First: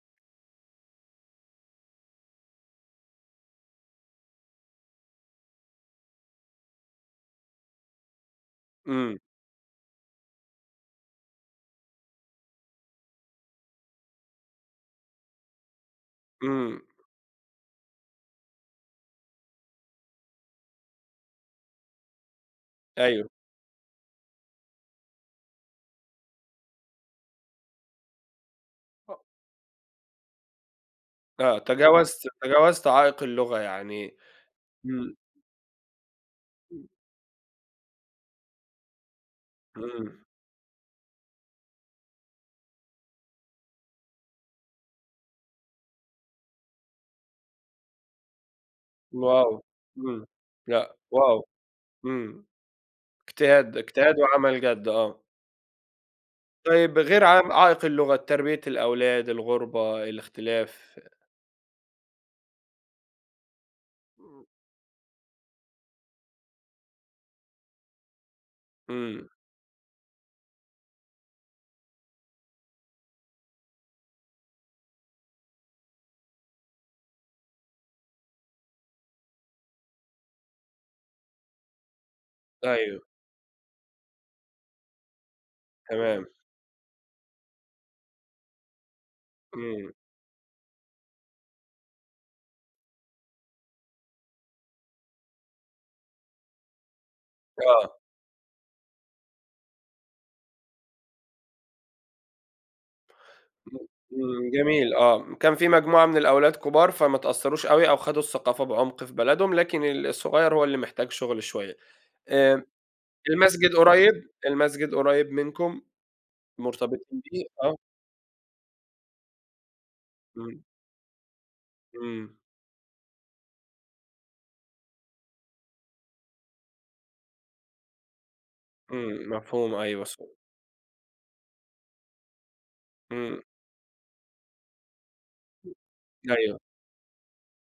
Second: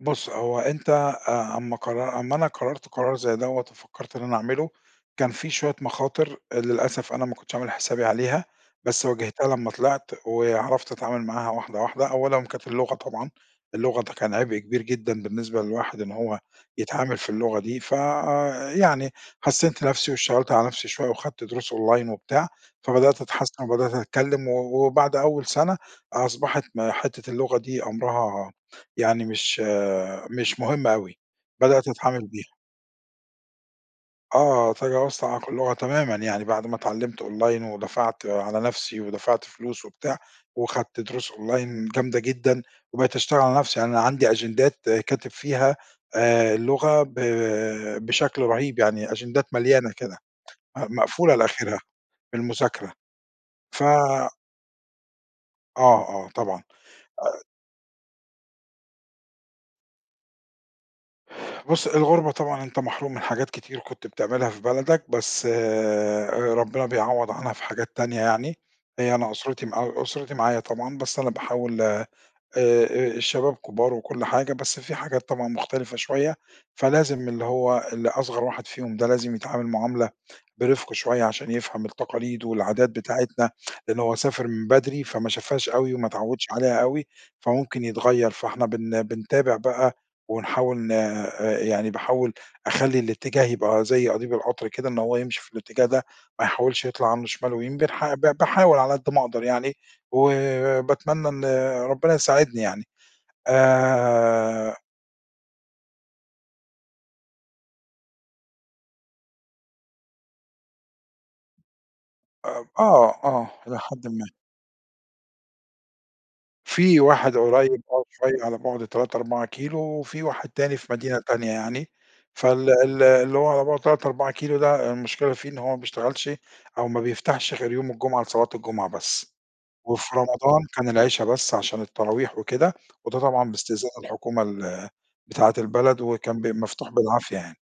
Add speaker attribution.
Speaker 1: بُص هو أنت، آآ أما قرر أما أنا قررت قرار زي دوَّة وفكرت إن أنا أعمله، كان في شوية مخاطر آآ للأسف أنا ما كنتش عامل حسابي عليها، بس
Speaker 2: إمم.
Speaker 1: واجهتها لمّا طلعت وعرفت أتعامل معاها واحدة واحدة. أولًا كانت اللغة طبعًا، اللغة ده كان عبء كبير جدًا بالنسبة للواحد، إن هو
Speaker 2: إمم.
Speaker 1: يتعامل في اللغة دي. ف آآ يعني حسّنت نفسي، واشتغلت على نفسي شوية، وخدت دروس أونلاين وبتاع، فبدأت
Speaker 2: أيوه.
Speaker 1: أتحسن وبدأت أتكلم و وبعد أول سنة، أصبحت م حتّة اللغة دي أمرها
Speaker 2: أ
Speaker 1: يعني مش مش مهم أوي، بدأت أتعامل
Speaker 2: فتجاوزت
Speaker 1: بيها.
Speaker 2: تجاوزت عائق اللغة يعني
Speaker 1: آه،
Speaker 2: إمم.
Speaker 1: تجاوزت عائق اللغة تمامًا. يعني بعد ما
Speaker 2: إمم.
Speaker 1: اتعلّمت أونلاين، ودفعت على نفسي ودفعت فلوس وبتاع،
Speaker 2: إمم.
Speaker 1: وخدت دروس أونلاين جامدة جدًا، وبقيت أشتغل على نفسي. يعني أنا عندي أجندات كاتب فيها آآ اللغة ب بشكل رهيب يعني، أجندات
Speaker 2: wow!
Speaker 1: مليانة كده،
Speaker 2: إمم
Speaker 1: آآ
Speaker 2: لأ،
Speaker 1: مقفولة
Speaker 2: wow!
Speaker 1: لآخرها
Speaker 2: إمم
Speaker 1: بالمذاكرة.
Speaker 2: اجتهاد ده،
Speaker 1: ف
Speaker 2: اجتهاد وعمل جد، آه.
Speaker 1: آه آه طبعًا
Speaker 2: طيب غير
Speaker 1: آآ.
Speaker 2: ع عائق اللغة، تربية الأولاد، الغربة، الاختلاف.
Speaker 1: بُص، الغربة طبعًا أنت محروم من حاجات كتير كنت
Speaker 2: إمم.
Speaker 1: بتعملها في بلدك، بس آآ ربنا بيعوض عنها في حاجات تانية يعني. آآ،
Speaker 2: إمم.
Speaker 1: أنا أسرتي مع أسرتي معايا طبعًا، بس أنا باحاول، آآ، آآ الشباب كبار وكل حاجة، بس في حاجات طبعًا مُختلفة شوية، فلازم اللي هو اللي أصغر واحد فيهم ده لازم يتعامل معاملة برفق شوية عشان يفهم التقاليد والعادات
Speaker 2: أيوه.
Speaker 1: بتاعتنا، لأن هو سافر من بدري، فما شافهاش أوي وما
Speaker 2: تمام.
Speaker 1: اتعودش عليها أوي، فممكن يتغيّر. فإحنا بن بنتابع
Speaker 2: إمم.
Speaker 1: بقى، ونحاول ن آآ يعني باحاول أخلي الاتجاه يبقى زي قضيب القطر كده، إن هو يمشي في الاتجاه ده، ما يحاولش يطلع عنه شمال ويمين،
Speaker 2: آه.
Speaker 1: بنح ب باحاول على قد ما أقدر يعني، وباتمنى إن ربنا يساعدني يعني
Speaker 2: إمم، إمم،
Speaker 1: آآ
Speaker 2: جميل آه، كان في مجموعة من الأولاد كبار فما اتأثروش أوي أو خدوا الثقافة بعمق في بلدهم، لكن ال الصغير هو اللي محتاج شغل شوية،
Speaker 1: أ
Speaker 2: آآ
Speaker 1: آه آه،
Speaker 2: المسجد
Speaker 1: إلى حدٍ ما.
Speaker 2: قريب المسجد قريب منكم؟
Speaker 1: في
Speaker 2: مرتبطين
Speaker 1: واحد
Speaker 2: بيه، آه.
Speaker 1: قريب آه شوية على بُعد 3، 4 كيلو وفي واحد
Speaker 2: إمم.
Speaker 1: تاني في مدينة تانية يعني،
Speaker 2: إمم.
Speaker 1: فال ال اللي هو على بُعد 3، 4 كيلو ده المشكلة فيه إن هو ما بيشتغلش أو ما بيفتحش غير يوم الجمعة لصلاة الجمعة
Speaker 2: إمم،
Speaker 1: بس،
Speaker 2: مفهوم، أيوه
Speaker 1: وفي
Speaker 2: ص
Speaker 1: رمضان كان العشا بس عشان التراويح وكده وده
Speaker 2: إمم.
Speaker 1: طبعًا باستئذان الحكومة ال بتاعة البلد وكان بيبقى
Speaker 2: أيوه.
Speaker 1: مفتوح بالعافية يعني.